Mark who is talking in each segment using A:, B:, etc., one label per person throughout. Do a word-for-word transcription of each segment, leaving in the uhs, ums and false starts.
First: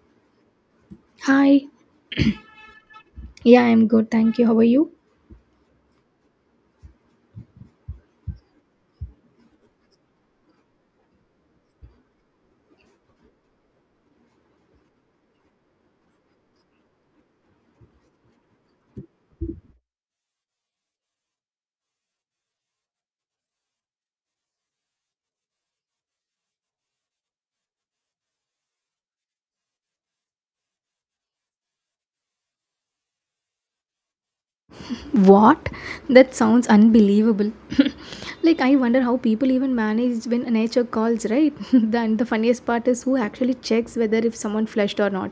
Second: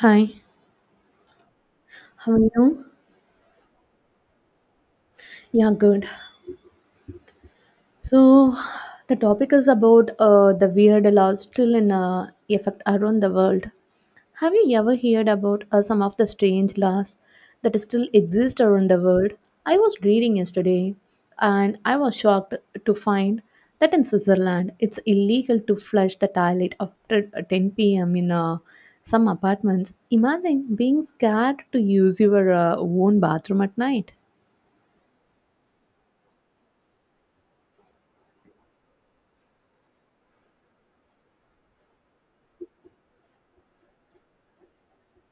A: Hi,
B: Hi.
A: how are you?
B: Yeah, I'm good. Thank you. How are you?
A: Yeah, good. So, the topic is about uh, the weird laws still in uh, effect around the world. Have you ever heard about uh, some of the strange laws that still exist around the world? I was reading yesterday and I was shocked to find that in Switzerland it's illegal to flush the toilet after uh, ten p m in uh, some apartments. Imagine being scared to use your uh, own bathroom at night.
B: What? That sounds unbelievable. Like I wonder how people even manage when nature calls, right? Then the funniest part is who actually checks whether if someone flushed or not.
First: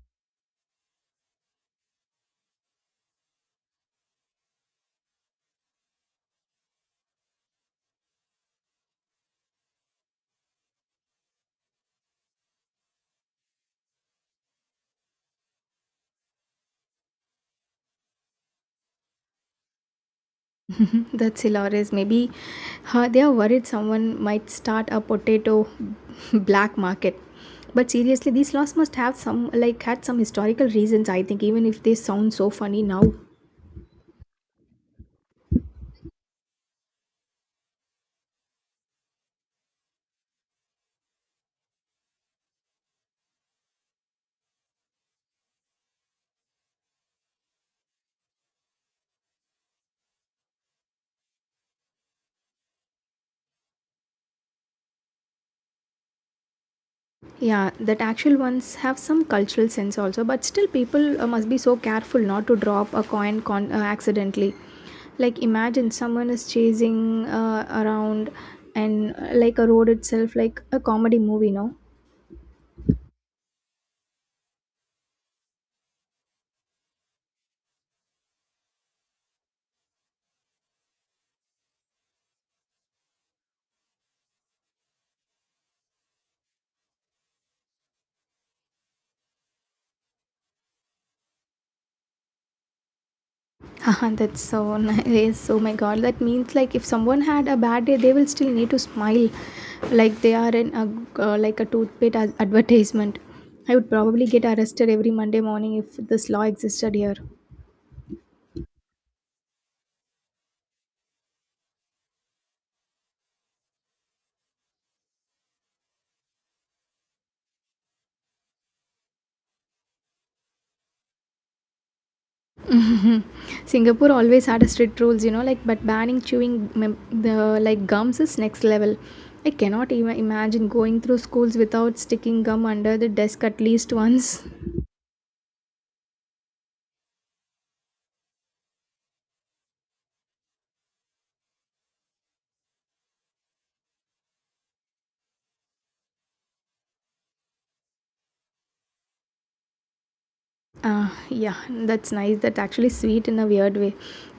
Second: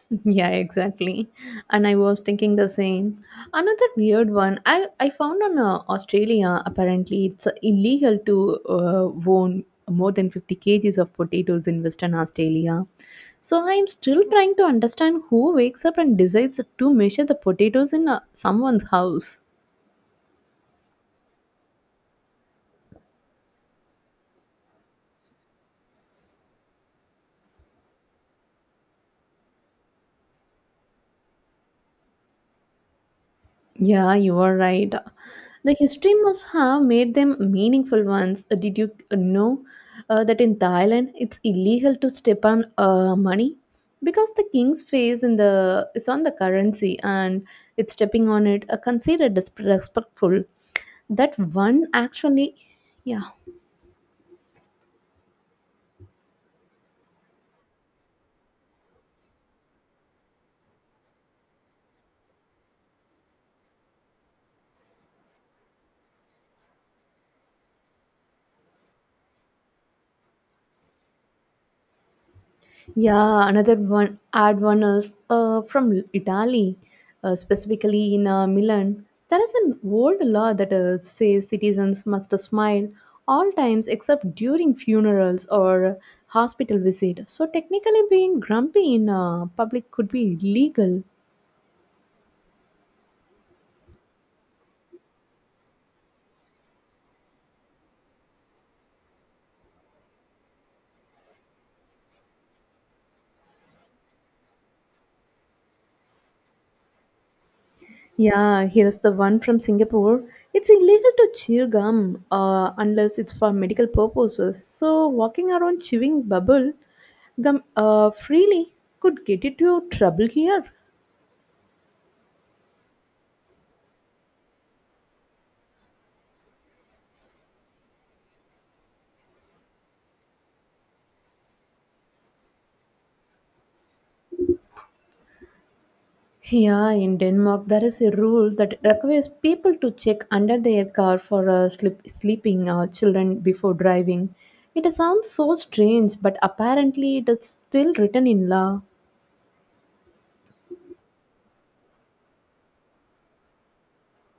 A: Yeah, exactly. And I was thinking the same. Another weird one I, I found on uh, Australia, apparently, it's uh, illegal to uh, own more than fifty kgs of potatoes in Western Australia. So I am still trying to understand who wakes up and decides to measure the potatoes in uh, someone's house.
B: That's hilarious. Maybe uh, they are worried someone might start a potato black market. But seriously, these laws must have some like had some historical reasons. I think even if they sound so funny now.
A: Yeah, you are right. The history must have made them meaningful ones. Uh, Did you uh, know uh, that in Thailand it's illegal to step on uh, money because the king's face in the is on the currency and it's stepping on it are considered disrespectful. That one actually, yeah.
B: Yeah, that actual ones have some cultural sense also, but still people uh, must be so careful not to drop a coin con- uh, accidentally. Like imagine someone is chasing uh, around and uh, like a road itself, like a comedy movie, no?
A: Yeah, another one add one is uh, from Italy, uh, specifically in uh, Milan. There is an old law that uh, says citizens must smile all times except during funerals or hospital visit. So technically, being grumpy in uh, public could be illegal.
B: Haha, that's so nice. Oh my god, that means like if someone had a bad day, they will still need to smile, like they are in a uh, like a toothpaste ad- advertisement. I would probably get arrested every Monday morning if this law existed here.
A: Yeah, here's the one from Singapore. It's illegal to chew gum uh, unless it's for medical purposes. So, walking around chewing bubble gum uh, freely could get into trouble here.
B: Singapore always had a strict rules, you know, like but banning chewing mem- the like gums is next level. I cannot even imagine going through schools without sticking gum under the desk at least once.
A: Yeah, in Denmark, there is a rule that requires people to check under their car for uh, sleep, sleeping uh, children before driving. It sounds so strange, but apparently, it is still written in law.
B: Uh, yeah, that's nice. That's actually sweet in a weird way,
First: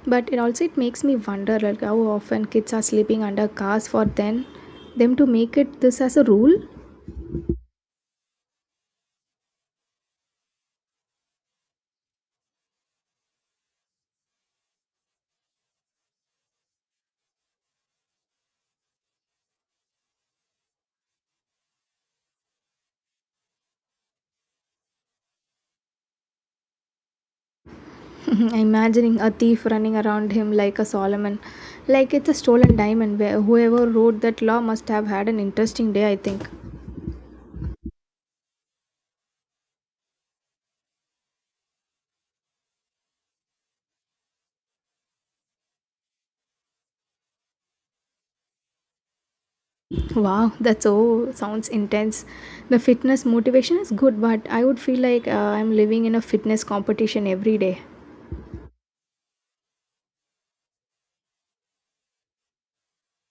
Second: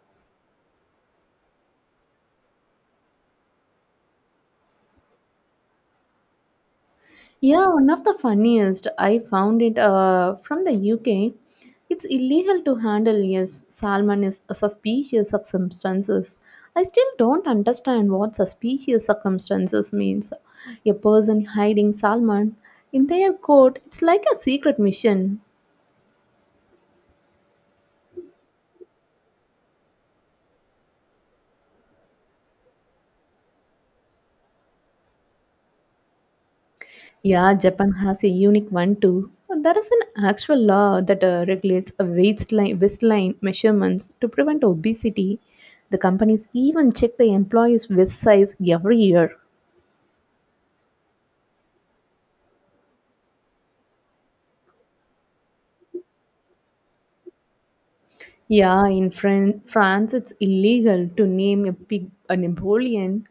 B: but it also it makes me wonder like how often kids are sleeping under cars for then them to make it this as a rule.
A: Yeah, one of the funniest I found it uh, from the U K. It's illegal to handle yes, salmon is a suspicious circumstances. I still don't understand what suspicious circumstances means. A person hiding salmon in their court, it's like a secret mission.
B: Mhm, imagining a thief running around him like a Solomon, like it's a stolen diamond. Where whoever wrote that law must have had an interesting day, I think.
A: Yeah, Japan has a unique one too. There is an actual law that uh, regulates a waistline, waistline measurements to prevent obesity. The companies even check the employees' waist size every year.
B: Wow, that's so sounds intense. The fitness motivation is good, but I would feel like uh, I'm living in a fitness competition every day.
A: Yeah, in Fran- France, it's illegal to name a pig a Napoleon.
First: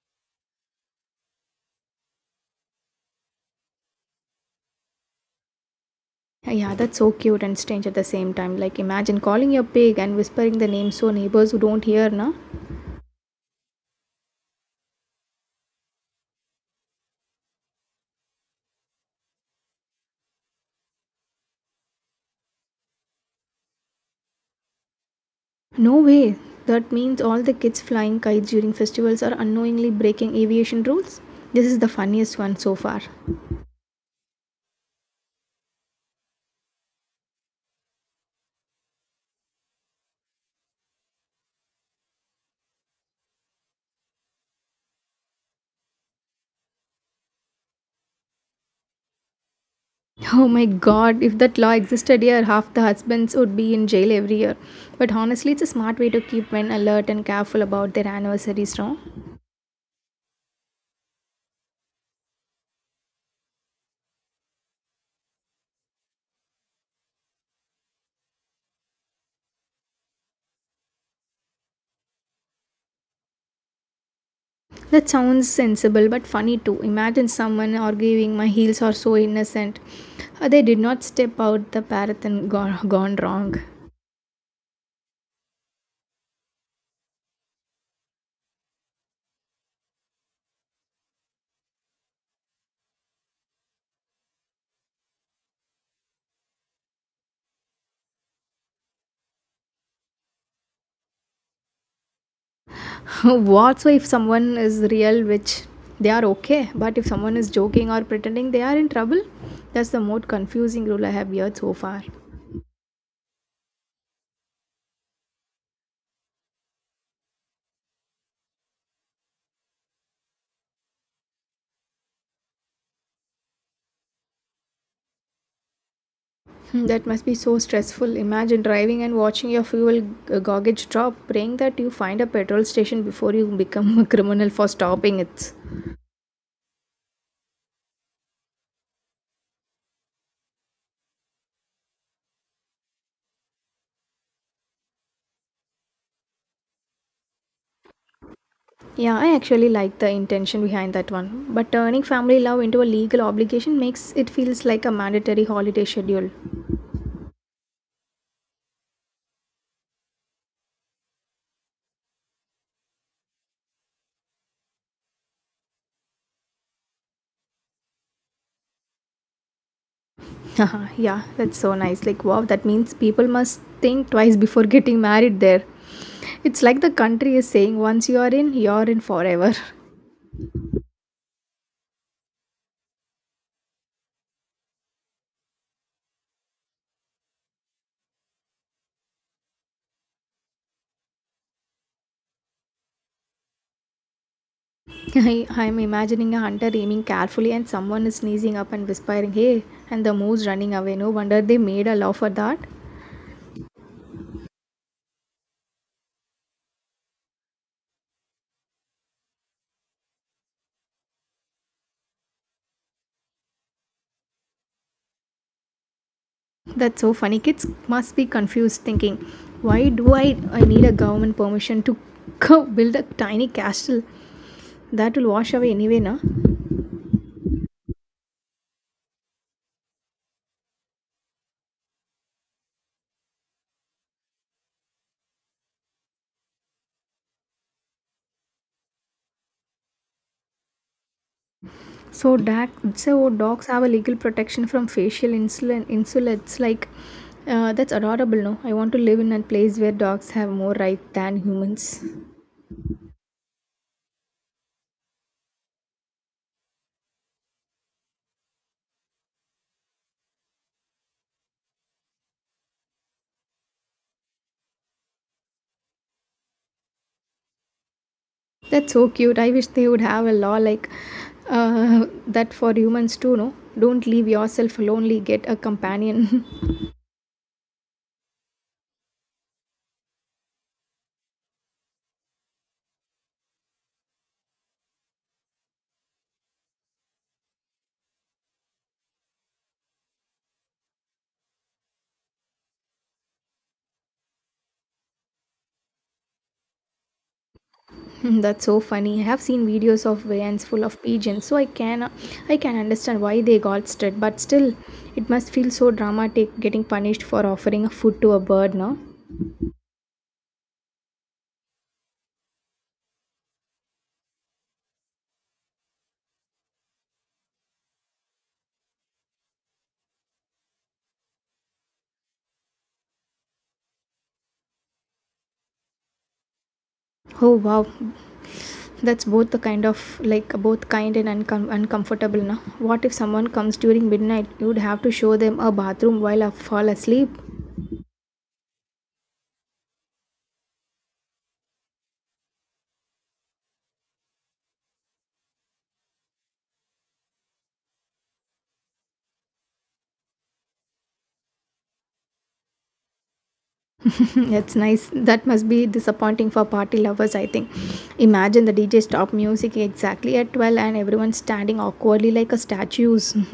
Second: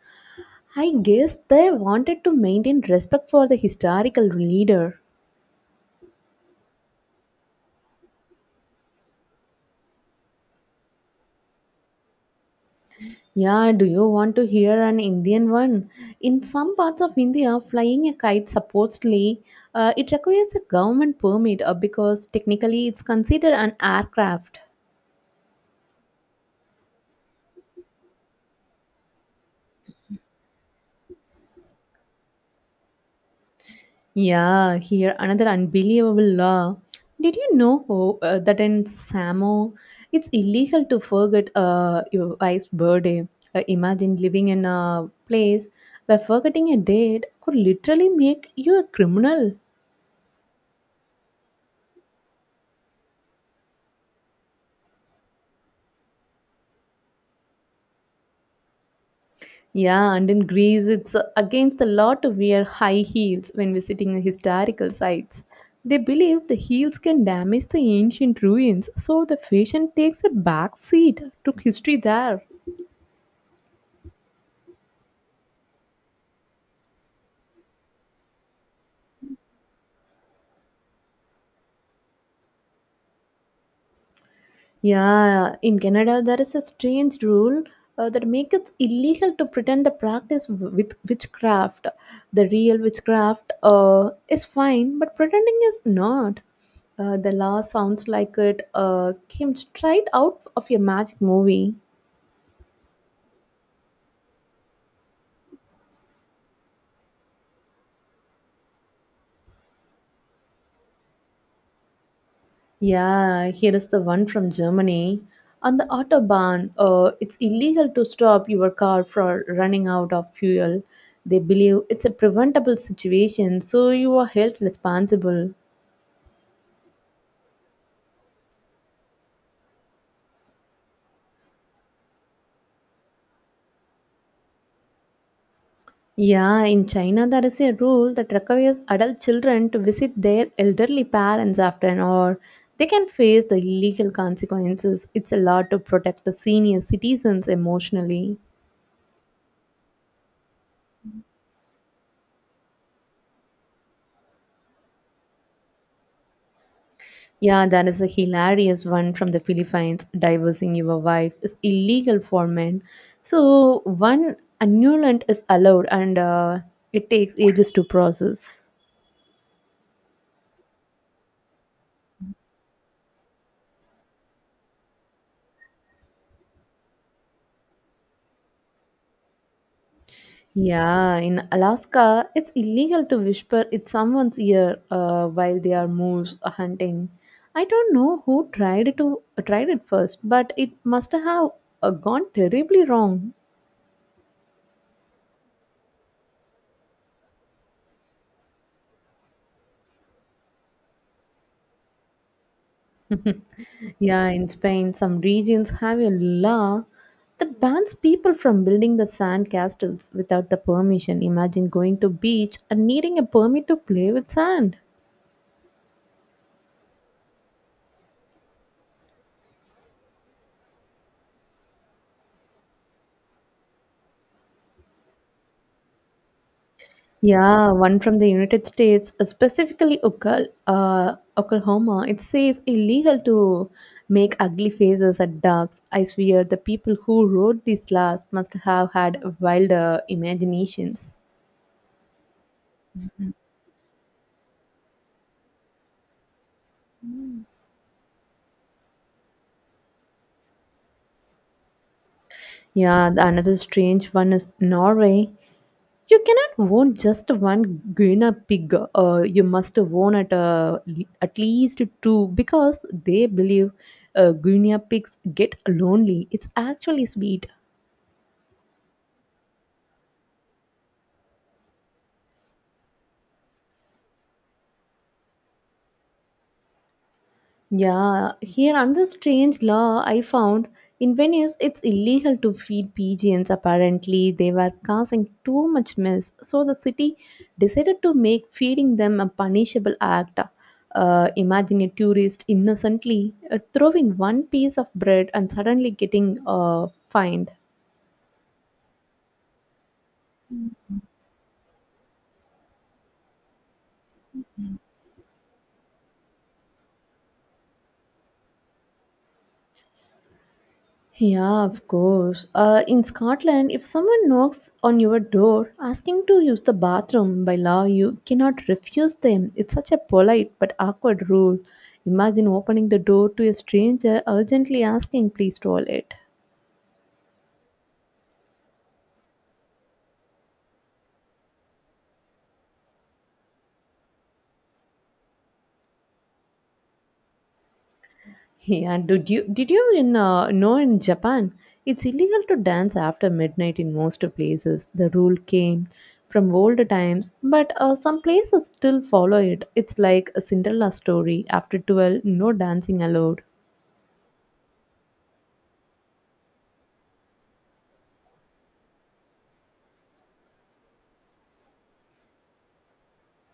A: I guess they wanted to maintain respect for the historical leader.
B: Yeah, that's so cute and strange at the same time. Like, imagine calling your pig and whispering the name so neighbors who don't hear, na?
A: Yeah, do you want to hear an Indian one? In some parts of India, flying a kite supposedly uh, it requires a government permit uh, because technically it's considered an aircraft.
B: No way! That means all the kids flying kites during festivals are unknowingly breaking aviation rules? This is the funniest one so far.
A: Yeah, here another unbelievable law. Did you know oh, uh, that in Samo it's illegal to forget uh, your wife's birthday? Uh, imagine living in a place where forgetting a date could literally make you a criminal.
B: Oh my god, if that law existed here, half the husbands would be in jail every year. But honestly, it's a smart way to keep men alert and careful about their anniversaries, no?
A: Yeah, and in Greece, it's uh, against the law to wear high heels when visiting historical sites. They believe the heels can damage the ancient ruins, so the fashion takes a back seat to history there.
B: That sounds sensible but funny too. Imagine someone arguing, my heels are so innocent. Uh, They did not step out the path and gone, gone wrong.
A: Yeah, in Canada, there is a strange rule uh, that makes it illegal to pretend the practice w- with witchcraft. The real witchcraft uh, is fine, but pretending is not. Uh, the law sounds like it uh, came straight out of a magic movie.
B: What so if someone is real which they are okay but if someone is joking or pretending they are in trouble, that's the most confusing rule I have heard so far. Hmm,
A: Yeah, here is the one from Germany. On the Autobahn, uh, it's illegal to stop your car for running out of fuel. They believe it's a preventable situation, so you are held responsible.
B: that must be so stressful. Imagine driving and watching your fuel g- gauge drop, praying that you find a petrol station before you become a criminal for stopping it.
A: Yeah, in China, there is a rule that requires adult children to visit their elderly parents after an hour. They can face the illegal consequences. It's a law to protect the senior citizens emotionally.
B: Yeah, I actually like the intention behind that one, but turning family love into a legal obligation makes it feels like a mandatory holiday schedule.
A: Yeah, that is a hilarious one from the Philippines. Divorcing your wife is illegal for men. So, one annulant is allowed and uh, it takes ages to process.
B: Haha, yeah, that's so nice. Like, wow, that means people must think twice before getting married there. It's like the country is saying once you are in, you're in forever.
A: Yeah, in Alaska, it's illegal to whisper in someone's ear uh, while they are moose hunting. I don't know who tried to tried it first, but it must have uh, gone terribly wrong.
B: I, I'm imagining a hunter aiming carefully and someone is sneezing up and whispering, hey, and the moose running away. No wonder they made a law for that.
A: Yeah, in Spain, some regions have a law that bans people from building the sand castles without the permission. Imagine going to beach and needing a permit to play with sand.
B: That's so funny. Kids must be confused thinking, why do I, I need a government permission to go build a tiny castle? That will wash away anyway, no?
A: Yeah, one from the United States, uh, specifically Oka- uh, Oklahoma. It says illegal to make ugly faces at ducks. I swear the people who wrote these laws must have had wilder imaginations.
B: So, doc, so dogs have a legal protection from facial insulin insults. Like, uh, that's adorable. No, I want to live in a place where dogs have more rights than humans.
A: Yeah, the another strange one is Norway. You cannot own just one guinea pig. Uh, you must own at, uh, at least two because they believe uh, guinea pigs get lonely. It's actually sweet.
B: That's so cute. I wish they would have a law like uh, that for humans too. No, don't leave yourself lonely. Get a companion.
A: Yeah, here another strange law I found in Venice it's illegal to feed pigeons. Apparently, they were causing too much mess, so the city decided to make feeding them a punishable act. Uh, imagine a tourist innocently uh, throwing one piece of bread and suddenly getting uh, fined.
B: That's so funny. I have seen videos of vans full of pigeons, so I can I can understand why they got stuck. But still, it must feel so dramatic getting punished for offering a food to a bird. No.
A: Yeah, of course. Uh, in Scotland, if someone knocks on your door asking to use the bathroom, by law you cannot refuse them. It's such a polite but awkward rule. Imagine opening the door to a stranger urgently asking, please toilet.
B: Oh wow, that's both the kind of like both kind and uncom- uncomfortable. Now, what if someone comes during midnight? You'd have to show them a bathroom while I fall asleep.
A: Yeah, did you did you in uh, know in Japan it's illegal to dance after midnight in most places. The rule came from old times, but uh, some places still follow it. It's like a Cinderella story. After twelve, no dancing allowed.
B: That's nice. That must be disappointing for party lovers, I think. Imagine the D J stop music exactly at twelve and everyone standing awkwardly like a statues.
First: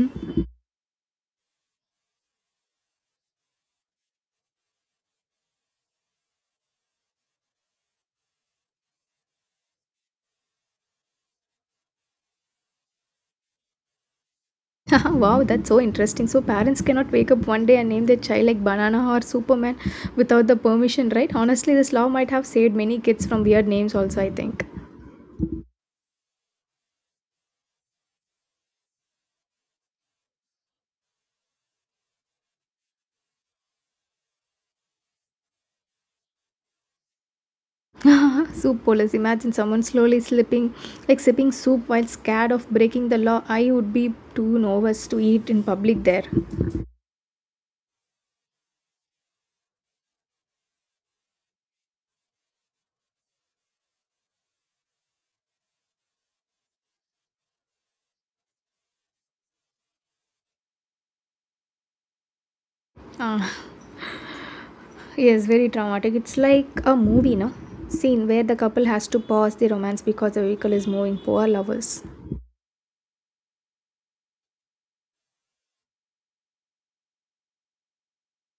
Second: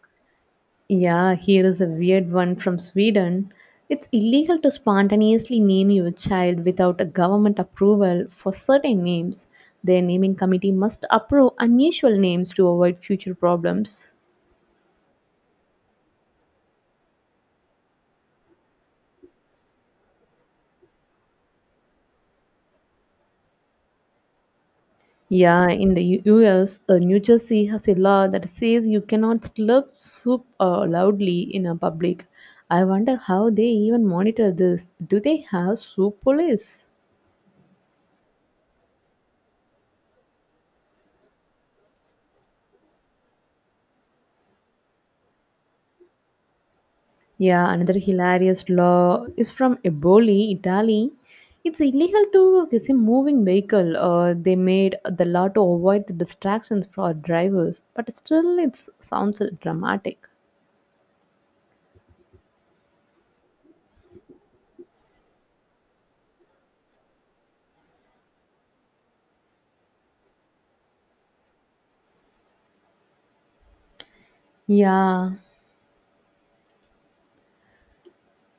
A: Yeah, here is a weird one from Sweden. It's illegal to spontaneously name your child without a government approval for certain names. Their naming committee must approve unusual names to avoid future problems.
B: Wow, that's so interesting. So parents cannot wake up one day and name their child like Banana or Superman without the permission, right? Honestly, this law might have saved many kids from weird names also, I think.
A: Yeah, in the U- US, uh, New Jersey has a law that says you cannot slurp soup uh, loudly in a public. I wonder how they even monitor this. Do they have soup police?
B: Soup police. Imagine someone slowly slipping, like sipping soup while scared of breaking the law. I would be too nervous to eat in public there.
A: Yeah, another hilarious law is from Eboli, Italy. It's illegal to say moving vehicle. Uh, they made the law to avoid the distractions for drivers, but still, it sounds dramatic.
B: Ah, yes, very traumatic. It's like a movie, no? Scene where the couple has to pause the romance because the vehicle is moving. Poor lovers.
A: Yeah,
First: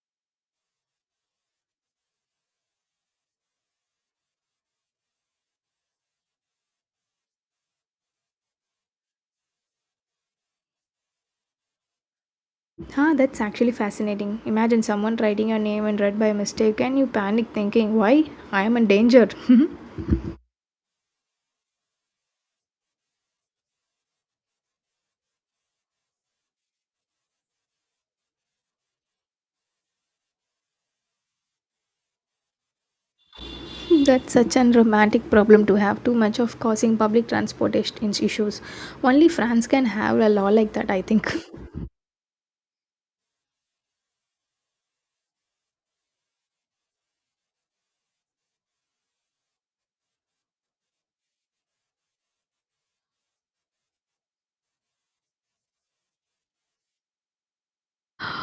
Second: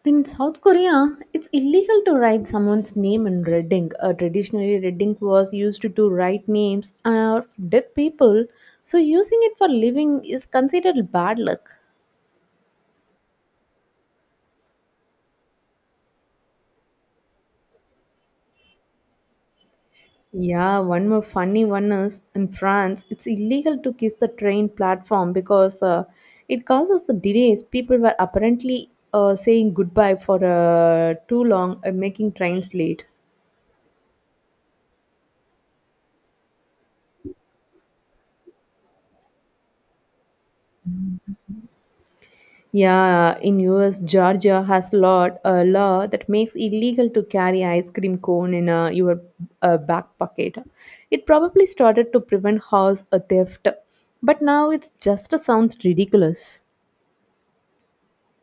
A: in South Korea, it's illegal to write someone's name in red ink. Uh, traditionally, red ink was used to write names uh, of dead people, so using it for living is considered bad luck.
B: Huh, that's actually fascinating. Imagine someone writing your name and read by mistake, and you panic thinking, why? I am in danger.
A: Yeah, one more funny one is in France, it's illegal to kiss the train platform because uh, it causes the delays. People were apparently uh, saying goodbye for uh, too long, uh, making trains late.
B: That's such an romantic problem to have, too much of causing public transportation issues. Only France can have a law like that, I think.
A: Yeah, in U S, Georgia has lot a law that makes illegal to carry ice cream cone in uh, your uh, back pocket. It probably started to prevent house uh, theft, but now it's just sounds ridiculous.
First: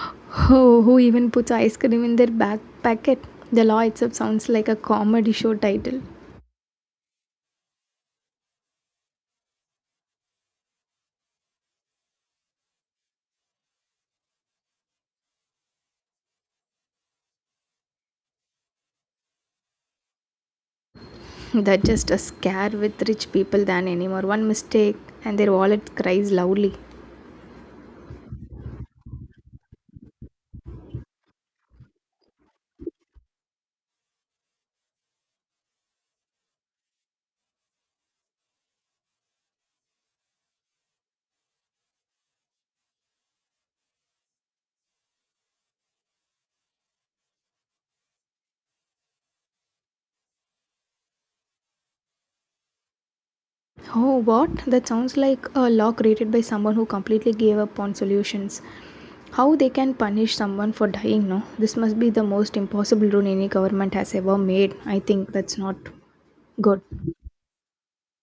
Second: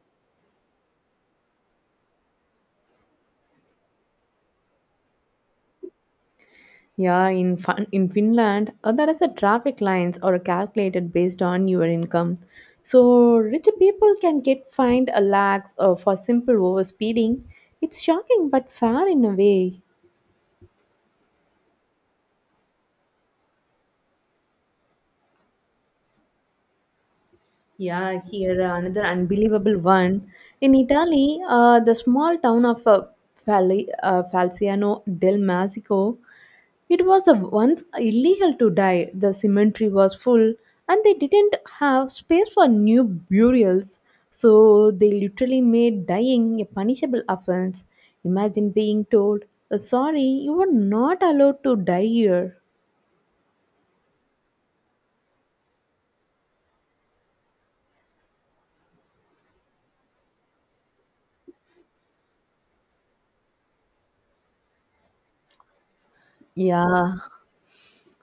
B: Oh, who even puts ice cream in their back packet? The law itself sounds like a comedy show title.
A: Yeah, in fin- in Finland, uh, there is a traffic lines are calculated based on your income. So rich people can get fined a lakhs uh, for simple over speeding. It's shocking but fair in a way.
B: That's just a scare with rich people than anymore. One mistake, and their wallet cries loudly.
A: Yeah, here uh, another unbelievable one. In Italy, uh, the small town of uh, Fali- uh, Falciano del Masico, it was uh, once illegal to die. The cemetery was full, and they didn't have space for new burials, so they literally made dying a punishable offense. Imagine being told, uh, "Sorry, you were not allowed to die here."
B: Oh, what? That sounds like a law created by someone who completely gave up on solutions. How they can punish someone for dying, no? This must be the most impossible rule any government has ever made. I think that's not good.
A: Yeah.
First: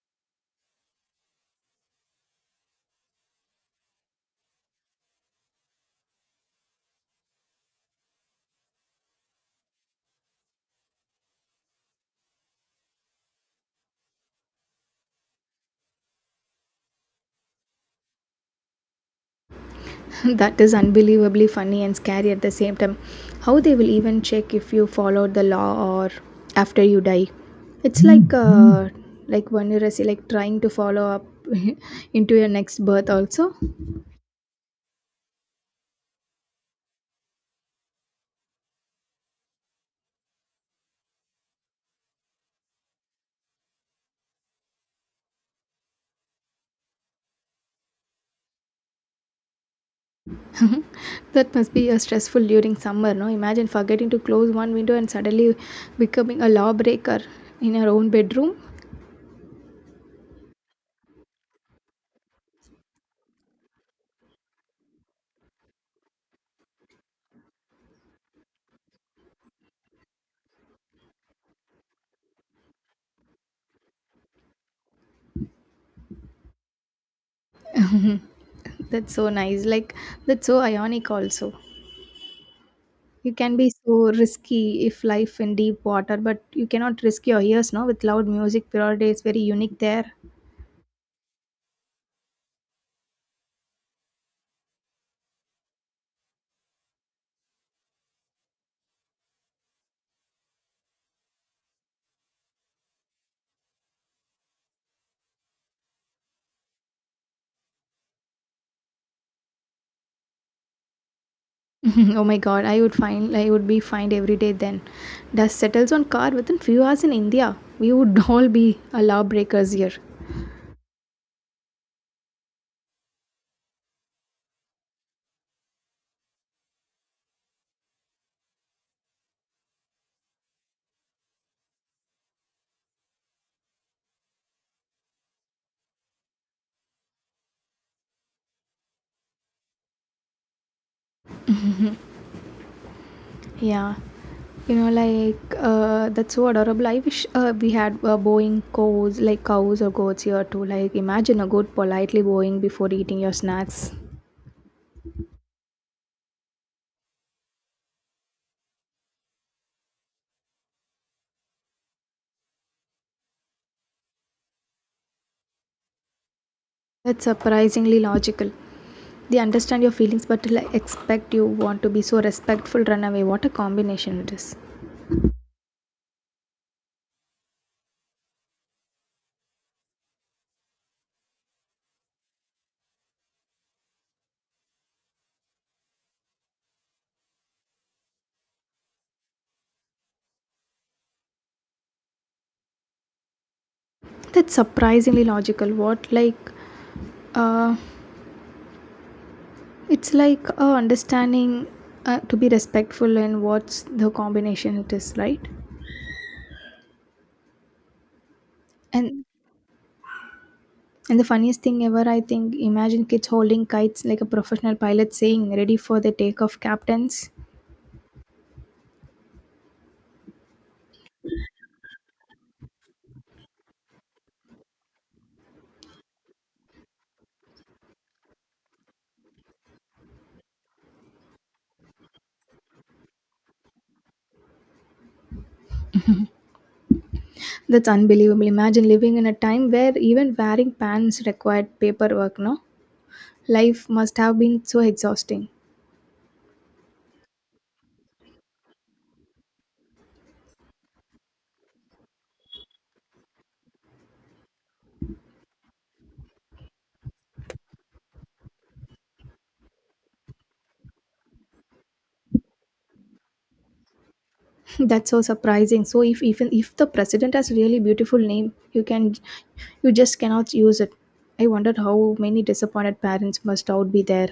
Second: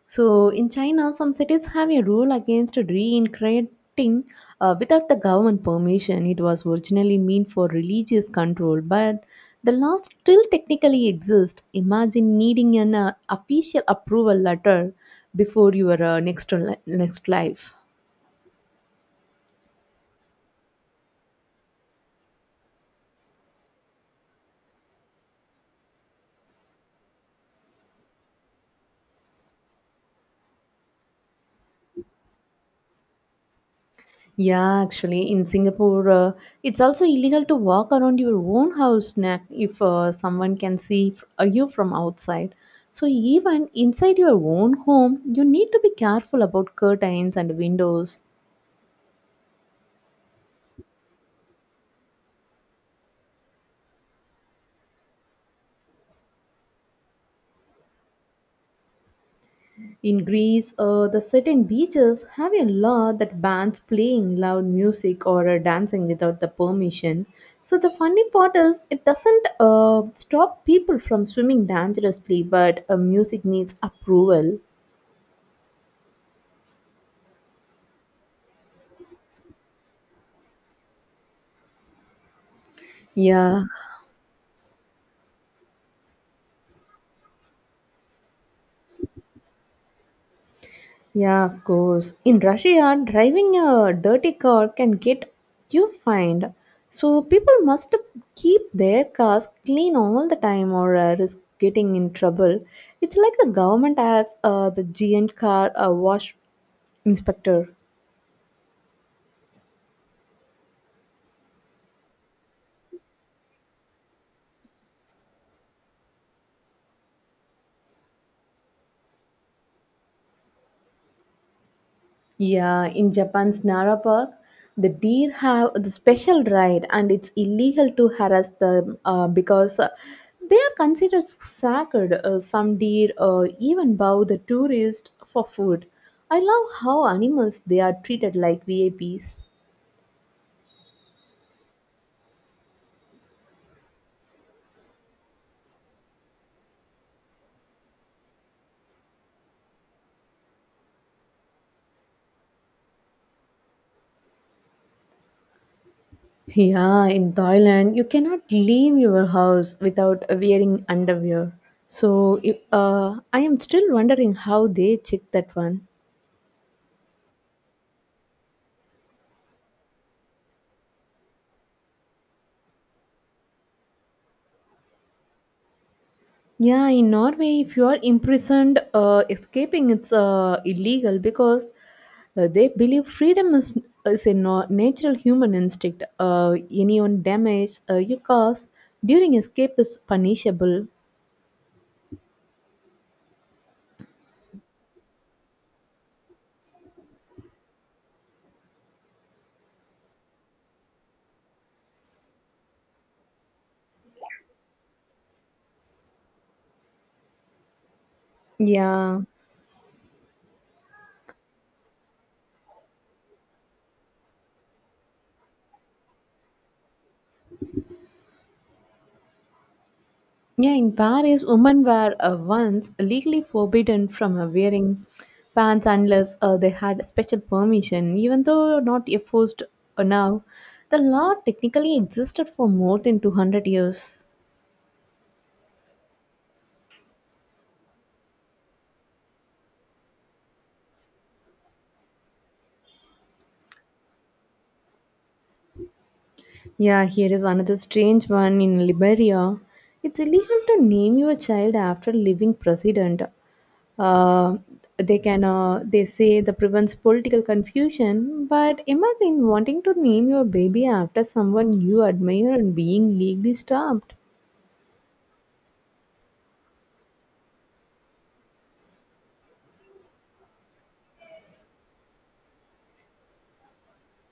A: So in China, some cities have a rule against reincarnating uh, without the government permission. It was originally meant for religious control, but the law still technically exists. Imagine needing an uh, official approval letter before your uh, next li- next life.
B: That is unbelievably funny and scary at the same time. How they will even check if you followed the law or after you die. It's like uh, like Vanirasi, like trying to follow up into your next birth also.
A: Yeah, actually, in Singapore, uh, it's also illegal to walk around your own house na- if uh, someone can see f- uh, you from outside. So, even inside your own home, you need to be careful about curtains and windows.
B: Mhm. That must be a stressful during summer, no? Imagine forgetting to close one window and suddenly becoming a lawbreaker in your own bedroom.
A: In Greece, uh, the certain beaches have a law that bans playing loud music or uh, dancing without the permission. So, the funny part is, it doesn't uh, stop people from swimming dangerously, but uh, music needs approval.
B: Mhm. That's so nice. Like that's so ionic also. You can
A: Yeah,
B: be so risky if life in deep water, but you cannot risk your ears, no? With loud music, purity is very unique there.
A: Yeah, of course. In Russia, driving a dirty car can get you fined. So people must keep their cars clean all the time or uh, risk getting in trouble. It's like the government acts uh, the giant car uh, wash inspector.
B: Oh my god, I would find I would be fined every day then. Dust settles on car within few hours in India. We would all be a lawbreakers here.
A: Yeah, in Japan's Nara Park, the deer have the special right, and it's illegal to harass them uh, because uh, they are considered sacred. Uh, some deer uh, even bow the tourist for food. I love how animals they are treated like V I Ps.
B: Yeah, you know, like uh, that's so adorable. I wish uh, we had uh, bowing cows, like cows or goats here too. Like, imagine a goat politely bowing before eating your snacks.
A: Yeah, in Thailand, you cannot leave your house without wearing underwear. So, if- uh, I am still wondering how they check that one.
B: That's surprisingly logical. They understand your feelings, but like, expect you want to be so respectful, run away. What a combination it is.
A: Yeah, in Norway, if you are imprisoned, uh, escaping it's uh, illegal because uh, they believe freedom is is a no- natural human instinct. Uh, any on damage uh, you cause during escape is punishable.
B: That's surprisingly logical. What like, uh, it's like uh, understanding uh, to be respectful and what's the combination it is, right?
A: Yeah,
B: And And the funniest thing ever, I think, imagine kids holding kites like a professional pilot saying, ready for the takeoff, captains.
A: yeah. In Paris, women were uh, once legally forbidden from uh, wearing pants unless uh, they had special permission. Even though not enforced uh, now, the law technically existed for more than two hundred years.
B: That's unbelievable. Imagine living in a time where even wearing pants required paperwork, no? Life must have been so exhausting.
A: Yeah, here is another strange one in Liberia. It's illegal to name your child after living president. Uh, they can uh, they say that prevents political confusion, but imagine wanting to name your baby after someone you admire and being legally stopped.
B: That's so surprising. So if even if the president has really beautiful name, you can you just cannot use it. I wondered how many disappointed parents must out be there.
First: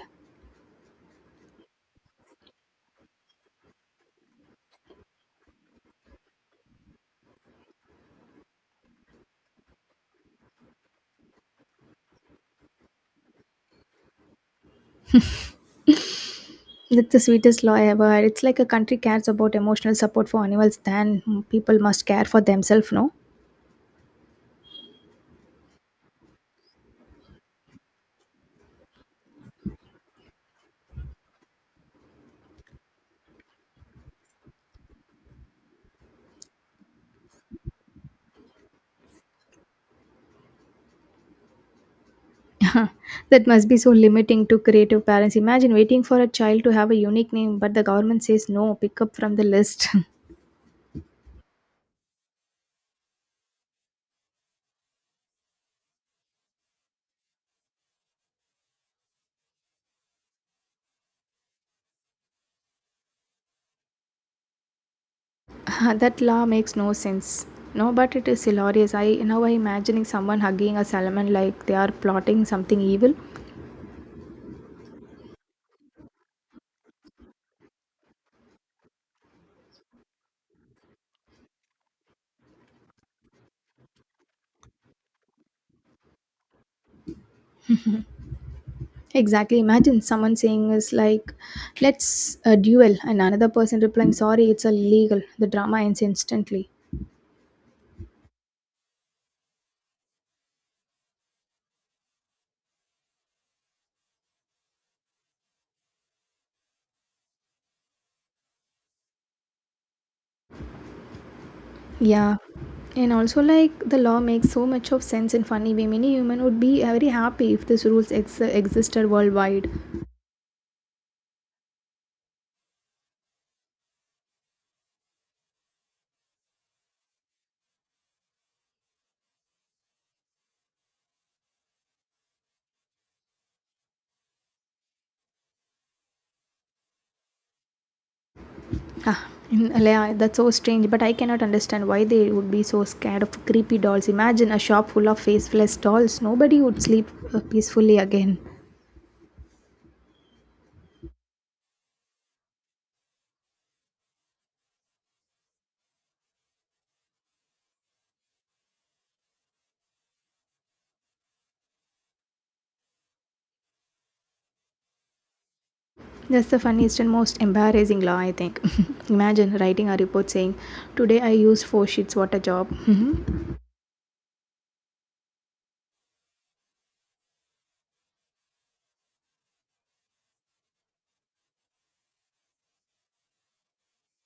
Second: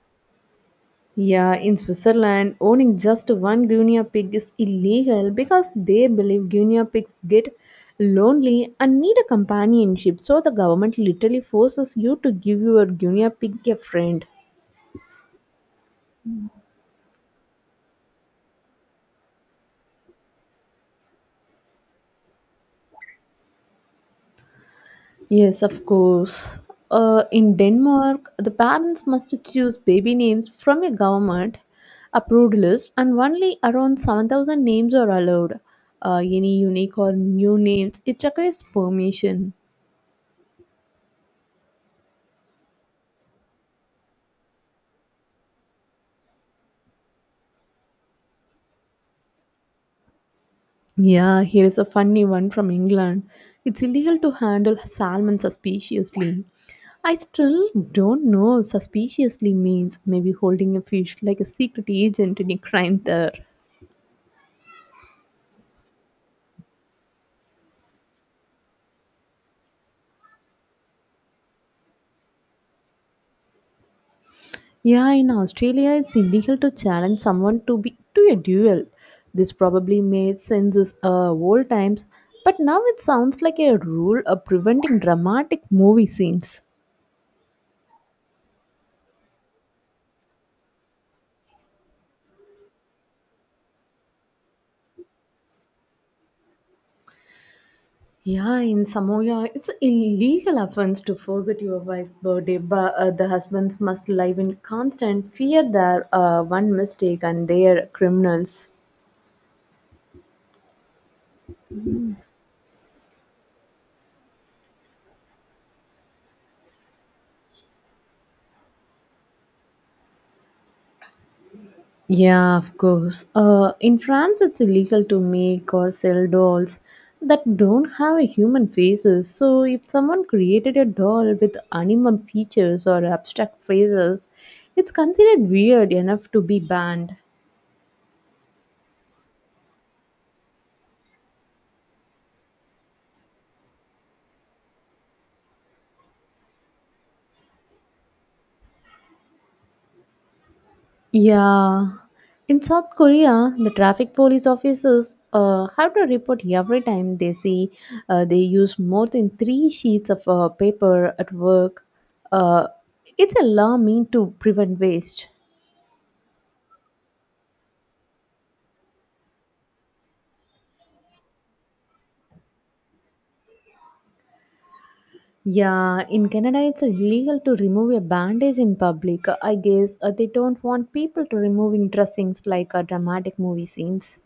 A: Yeah, in Switzerland, owning just one guinea pig is illegal because they believe guinea pigs get lonely and need a companionship. So the government literally forces you to give your guinea pig a friend.
B: That's the sweetest law ever. It's like a country cares about emotional support for animals, than people must care for themselves, no?
A: Yes, of course. Uh, in Denmark, the parents must choose baby names from a government approved list, and only around seven thousand names are allowed. Uh, any unique or new names, it requires permission.
B: That must be so limiting to creative parents. Imagine waiting for a child to have a unique name, but the government says no, pick up from the list.
A: Yeah, here is a funny one from England. It's illegal to handle salmon suspiciously. I still don't know suspiciously means maybe holding a fish like a secret agent in a crime there.
B: That law makes no sense. No, but it is hilarious. I now i imagining someone hugging a salmon like they are plotting something evil.
A: Yeah, in Australia, it's illegal to challenge someone to be to a duel. This probably made sense uh, old times, but now it sounds like a rule of preventing dramatic movie scenes.
B: Exactly. Imagine someone saying is like, "Let's uh, duel," and another person replying, "Sorry, it's illegal." The drama ends instantly.
A: Yeah, in Samoa, it's illegal offense to forget your wife's birthday, but uh, the husbands must live in constant fear that uh, one mistake and they are criminals.
B: Yeah. And also like the law makes so much of sense in funny way. Many human would be uh, very happy if these rules ex- existed worldwide.
A: Yeah, of course. Uh, in France, it's illegal to make or sell dolls that don't have a human faces. So, if someone created a doll with animal features or abstract phrases, it's considered weird enough to be banned.
B: Ah, in- yeah, that's so strange, but I cannot understand why they would be so scared of creepy dolls. Imagine a shop full of faceless dolls. Nobody would sleep uh, peacefully again.
A: Yeah. In South Korea, the traffic police officers uh, have to report every time they see uh, they use more than three sheets of uh, paper at work. Uh, it's a law meant to prevent waste.
B: That's the funniest and most embarrassing law, I think. Imagine writing a report saying, today I used four sheets, what a job.
A: Yeah, in Canada, it's illegal to remove a bandage in public. I guess uh, they don't want people to removing dressings like uh, dramatic movie scenes.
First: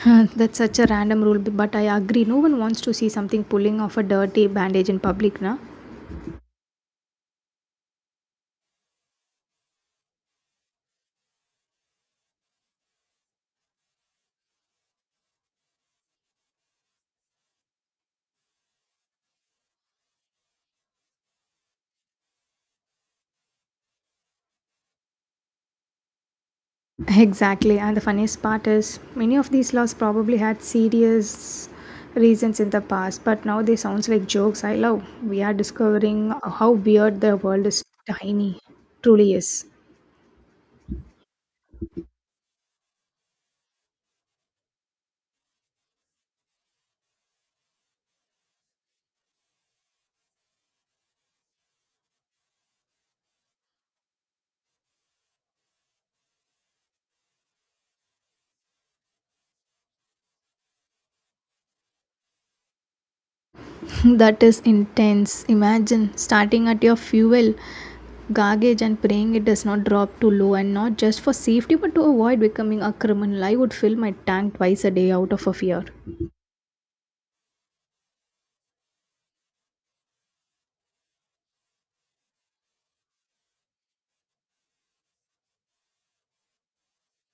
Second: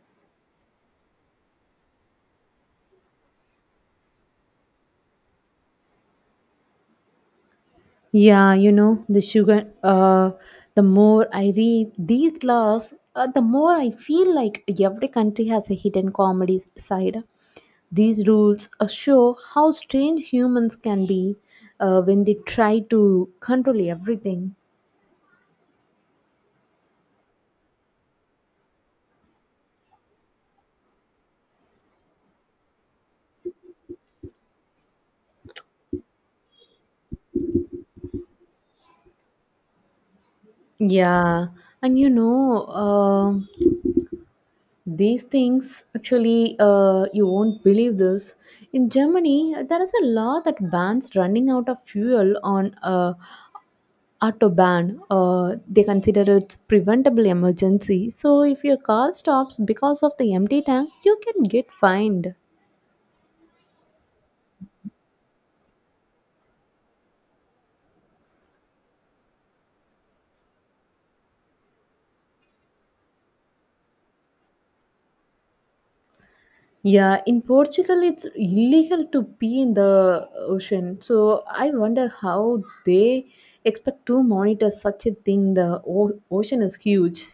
B: Huh, that's such a random rule, but I agree. No one wants to see something pulling off a dirty bandage in public, na?
A: Yeah, you know, the sugar, uh, the more I read these laws, uh, the more I feel like every country has a hidden comedy side. These rules uh, show how strange humans can be uh, when they try to control everything.
B: Exactly. And the funniest part is, many of these laws probably had serious reasons in the past, but now they sounds like jokes. I love. We are discovering how weird the world is tiny. Truly is.
A: Yeah, and you know, um these things actually, uh, you won't believe this. In Germany, there is a law that bans running out of fuel on uh, autobahn, uh, they consider it preventable emergency. So if your car stops because of the empty tank, you can get fined.
B: That is intense. Imagine starting at your fuel garbage and praying it does not drop too low and not just for safety but to avoid becoming a criminal. I would fill my tank twice a day out of a fear.
A: Yeah, in Portugal, it's illegal to pee in the ocean. So I wonder how they expect to monitor such a thing. The o- ocean is huge.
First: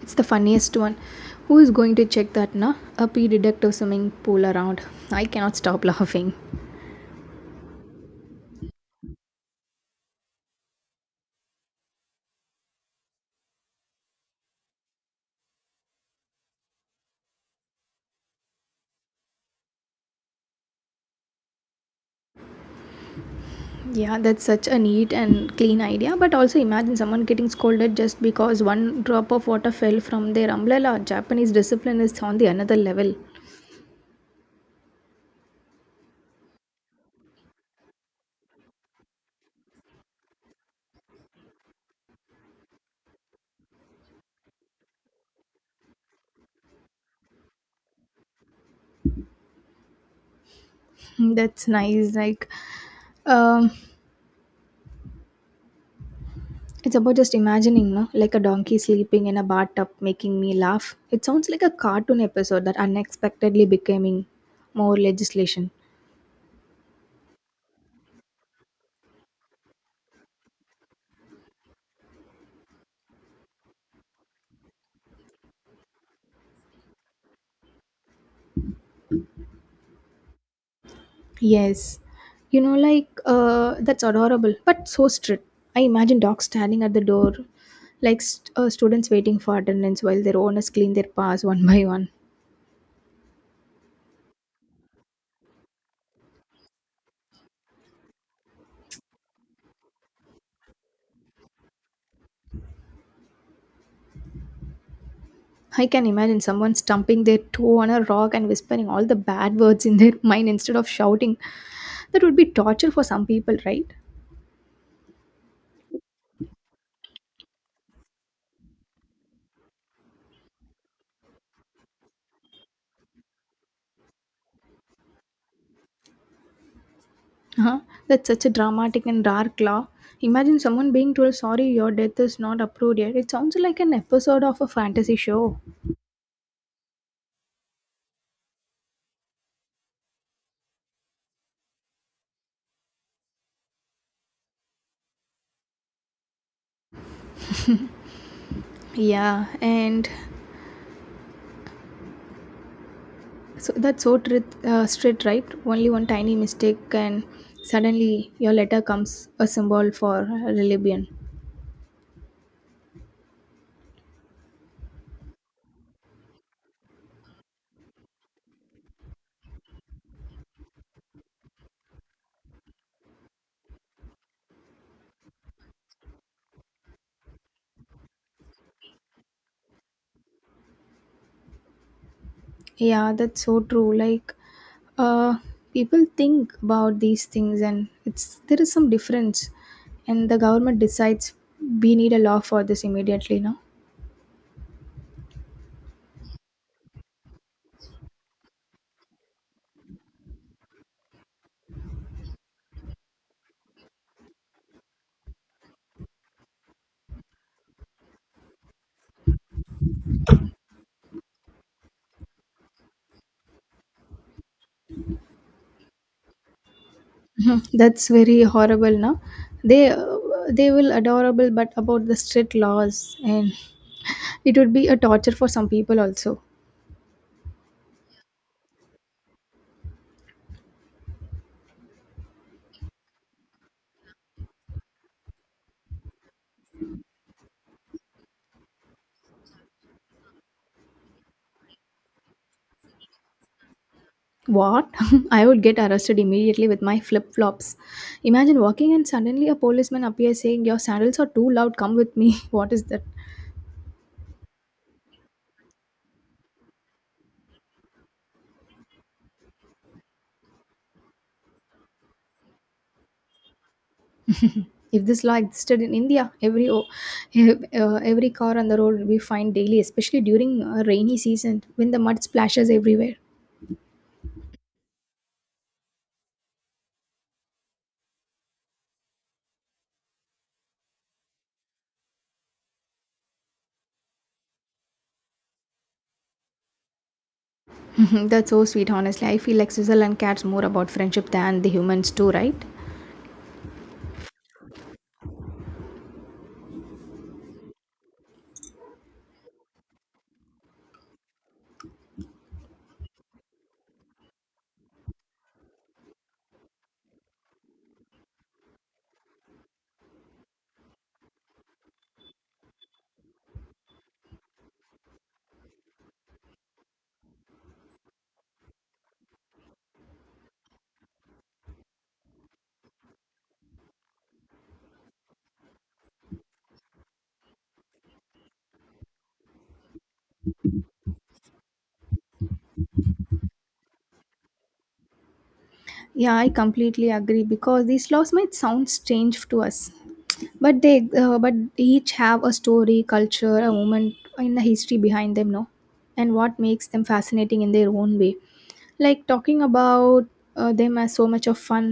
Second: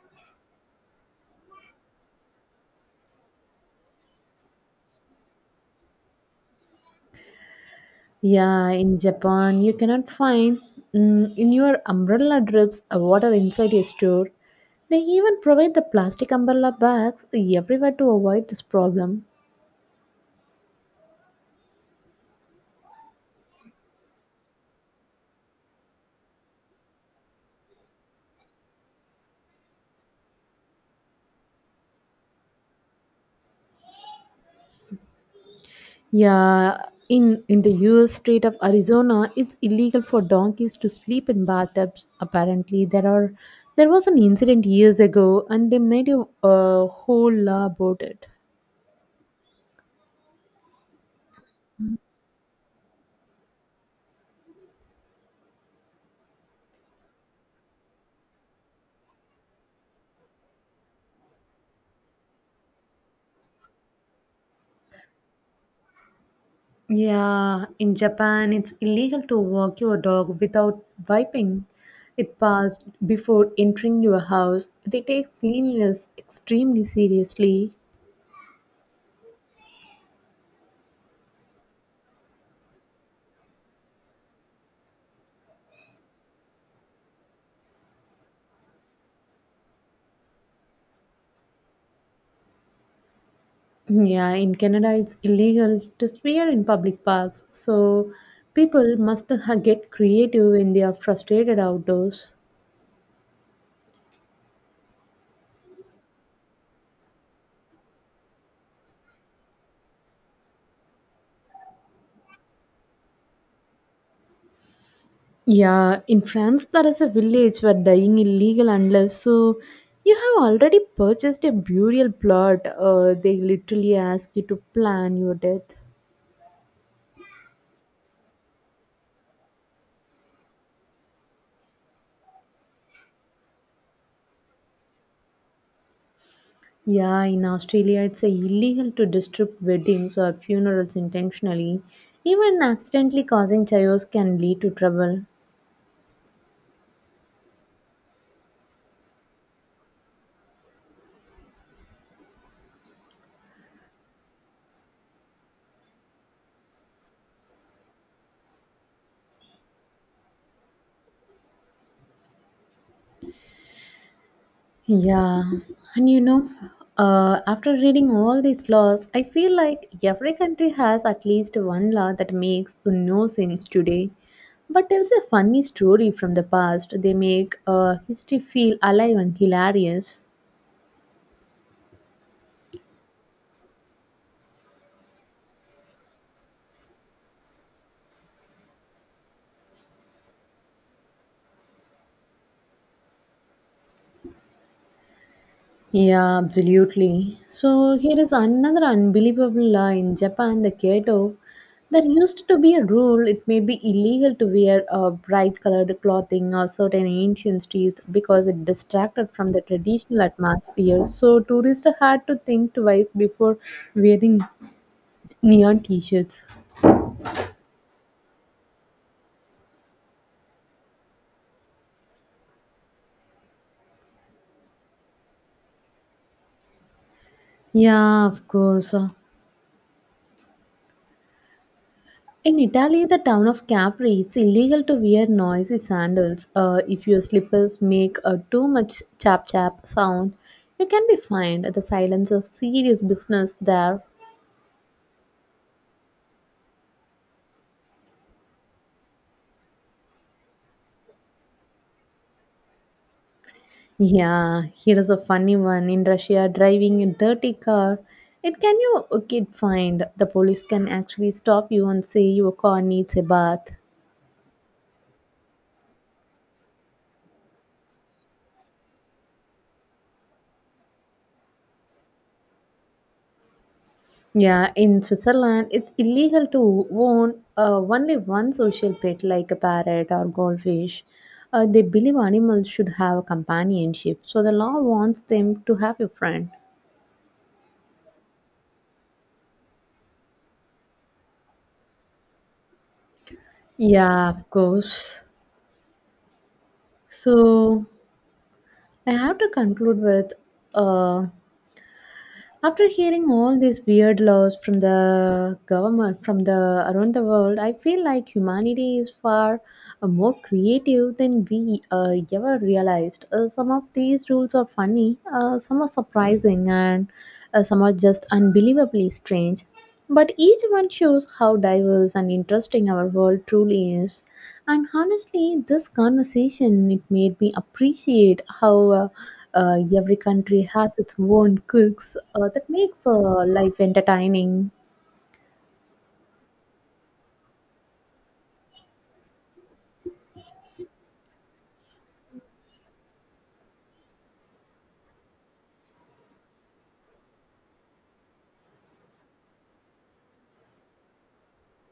B: It's the funniest one. Who is going to check that, na? A pee detective swimming pool around. I cannot stop laughing.
A: Yeah, in Japan, you cannot find mm, in your umbrella drips uh, water inside a store. They even provide the plastic umbrella bags everywhere to avoid this problem.
B: Yeah, that's such a neat and clean idea. But also imagine someone getting scolded just because one drop of water fell from their umbrella. Japanese discipline is on the another level.
A: Yeah, in in the U S state of Arizona, it's illegal for donkeys to sleep in bathtubs. Apparently, there are there was an incident years ago, and they made a, a whole law about it.
B: That's nice. Like, um, it's about just imagining, no? Like a donkey sleeping in a bathtub, making me laugh. It sounds like a cartoon episode that unexpectedly becoming more legislation.
A: Yeah, in Japan, it's illegal to walk your dog without wiping it past before entering your house. They take cleanliness extremely seriously.
B: Yes, you know, like uh, that's adorable, but so strict. I imagine dogs standing at the door, like st- uh, students waiting for attendance while their owners clean their paws one by one.
A: Yeah, in Canada, it's illegal to swear in public parks, so people must ha- get creative when they are frustrated outdoors.
B: I can imagine someone stumping their toe on a rock and whispering all the bad words in their mind instead of shouting. That would be torture for some people, right?
A: Yeah, in France, there is a village where dying illegal unless so you have already purchased a burial plot. Uh, they literally ask you to plan your death.
B: Huh? That's such a dramatic and dark law. Imagine someone being told, sorry, your death is not approved yet. It sounds like an episode of a fantasy show.
A: Yeah, in Australia, it's uh, illegal to disrupt weddings or funerals intentionally. Even accidentally causing chaos can lead to trouble.
B: Yeah, and so that's so tr- uh, straight, right? Only one tiny mistake, and suddenly your letter comes a symbol for rebellion.
A: Yeah, and you know, uh, after reading all these laws, I feel like every country has at least one law that makes no sense today, but tells a funny story from the past. They make uh, history feel alive and hilarious.
B: Yeah, that's so true. Like, uh, people think about these things, and it's there is some difference, and the government decides we need a law for this immediately. No.
A: Yeah, absolutely. So here is another unbelievable law in Japan, the Kyoto. There used to be a rule it may be illegal to wear uh, bright colored clothing or certain ancient streets because it distracted from the traditional atmosphere. So tourists had to think twice before wearing neon t-shirts.
B: Mhm. That's very horrible. No, they uh, they will adorable, but about the strict laws, and it would be a torture for some people also.
A: Yeah, of course. In Italy, the town of Capri, it's illegal to wear noisy sandals. Uh, if your slippers make a too much chap chap sound, you can be fined. The silence of serious business there.
B: What? I would get arrested immediately with my flip flops. Imagine walking and suddenly a policeman appears saying, your sandals are too loud, come with me. What is that?
A: Yeah, here is a funny one. In Russia, driving a dirty car, it can you uh, get fined. The police can actually stop you and say your car needs a bath.
B: If this law existed in India, every o- uh, every car on the road we find daily, especially during uh, rainy season when the mud splashes everywhere.
A: Yeah, in Switzerland, it's illegal to own uh, only one social pet like a parrot or goldfish. Uh, they believe animals should have a companionship, so the law wants them to have a friend.
B: That's so sweet, honestly. I feel like Switzerland cares more about friendship than the humans do, right?
A: Yeah, of course. So I have to conclude with uh, after hearing all these weird laws from the government from the around the world, I feel like humanity is far uh, more creative than we uh, ever realized. Uh, some of these rules are funny, uh, some are surprising, and uh, some are just unbelievably strange. But each one shows how diverse and interesting our world truly is. And honestly, this conversation it made me appreciate how uh, uh, every country has its own cooks uh, that makes uh, life entertaining.
B: Yeah, I completely agree because these laws might sound strange to us, but they, uh, but each have a story, culture, a moment in the history behind them, no, and what makes them fascinating in their own way. Like talking about uh, them as so much of fun,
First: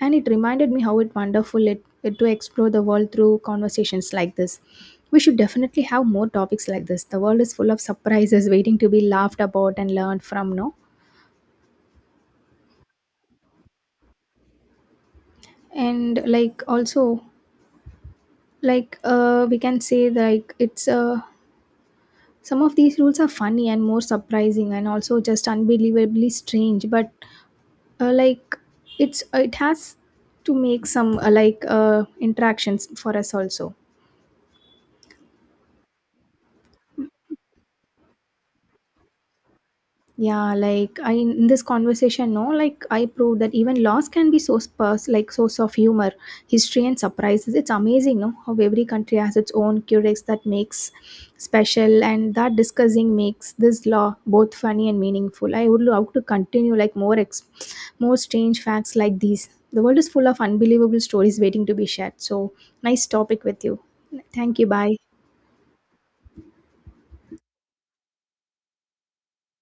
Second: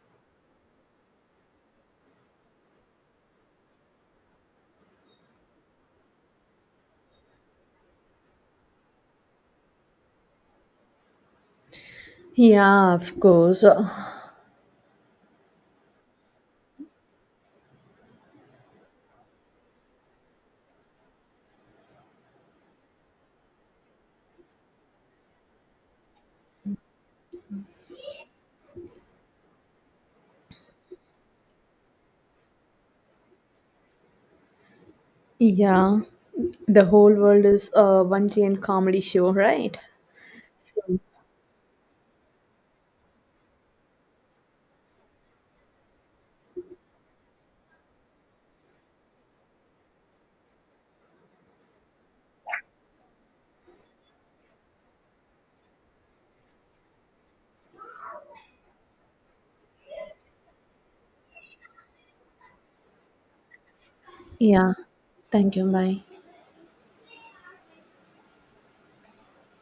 B: and it reminded me how it wonderful it, it to explore the world through conversations like this. We should definitely have more topics like this. The world is full of surprises waiting to be laughed about and learned from, no,
A: Yeah, of course.
B: and like also like uh, we can say like it's a. Some of these rules are funny and more surprising and also just unbelievably strange, but uh, like it's it has to make some uh, like uh, interactions for us also.
A: Yeah, the whole world is a one giant comedy show, right?
B: Yeah,
A: So
B: like I in this conversation, no, like I proved that even loss can be source pers- like source of humor, history and surprises. It's amazing, no, how every country has its own curious that makes special, and that discussing makes this law both funny and meaningful. I would love to continue like more ex- more strange facts like these. The world is full of unbelievable stories waiting to be shared, so nice topic with you. Thank you.
A: yeah,
B: Bye.
A: thank you. Bye.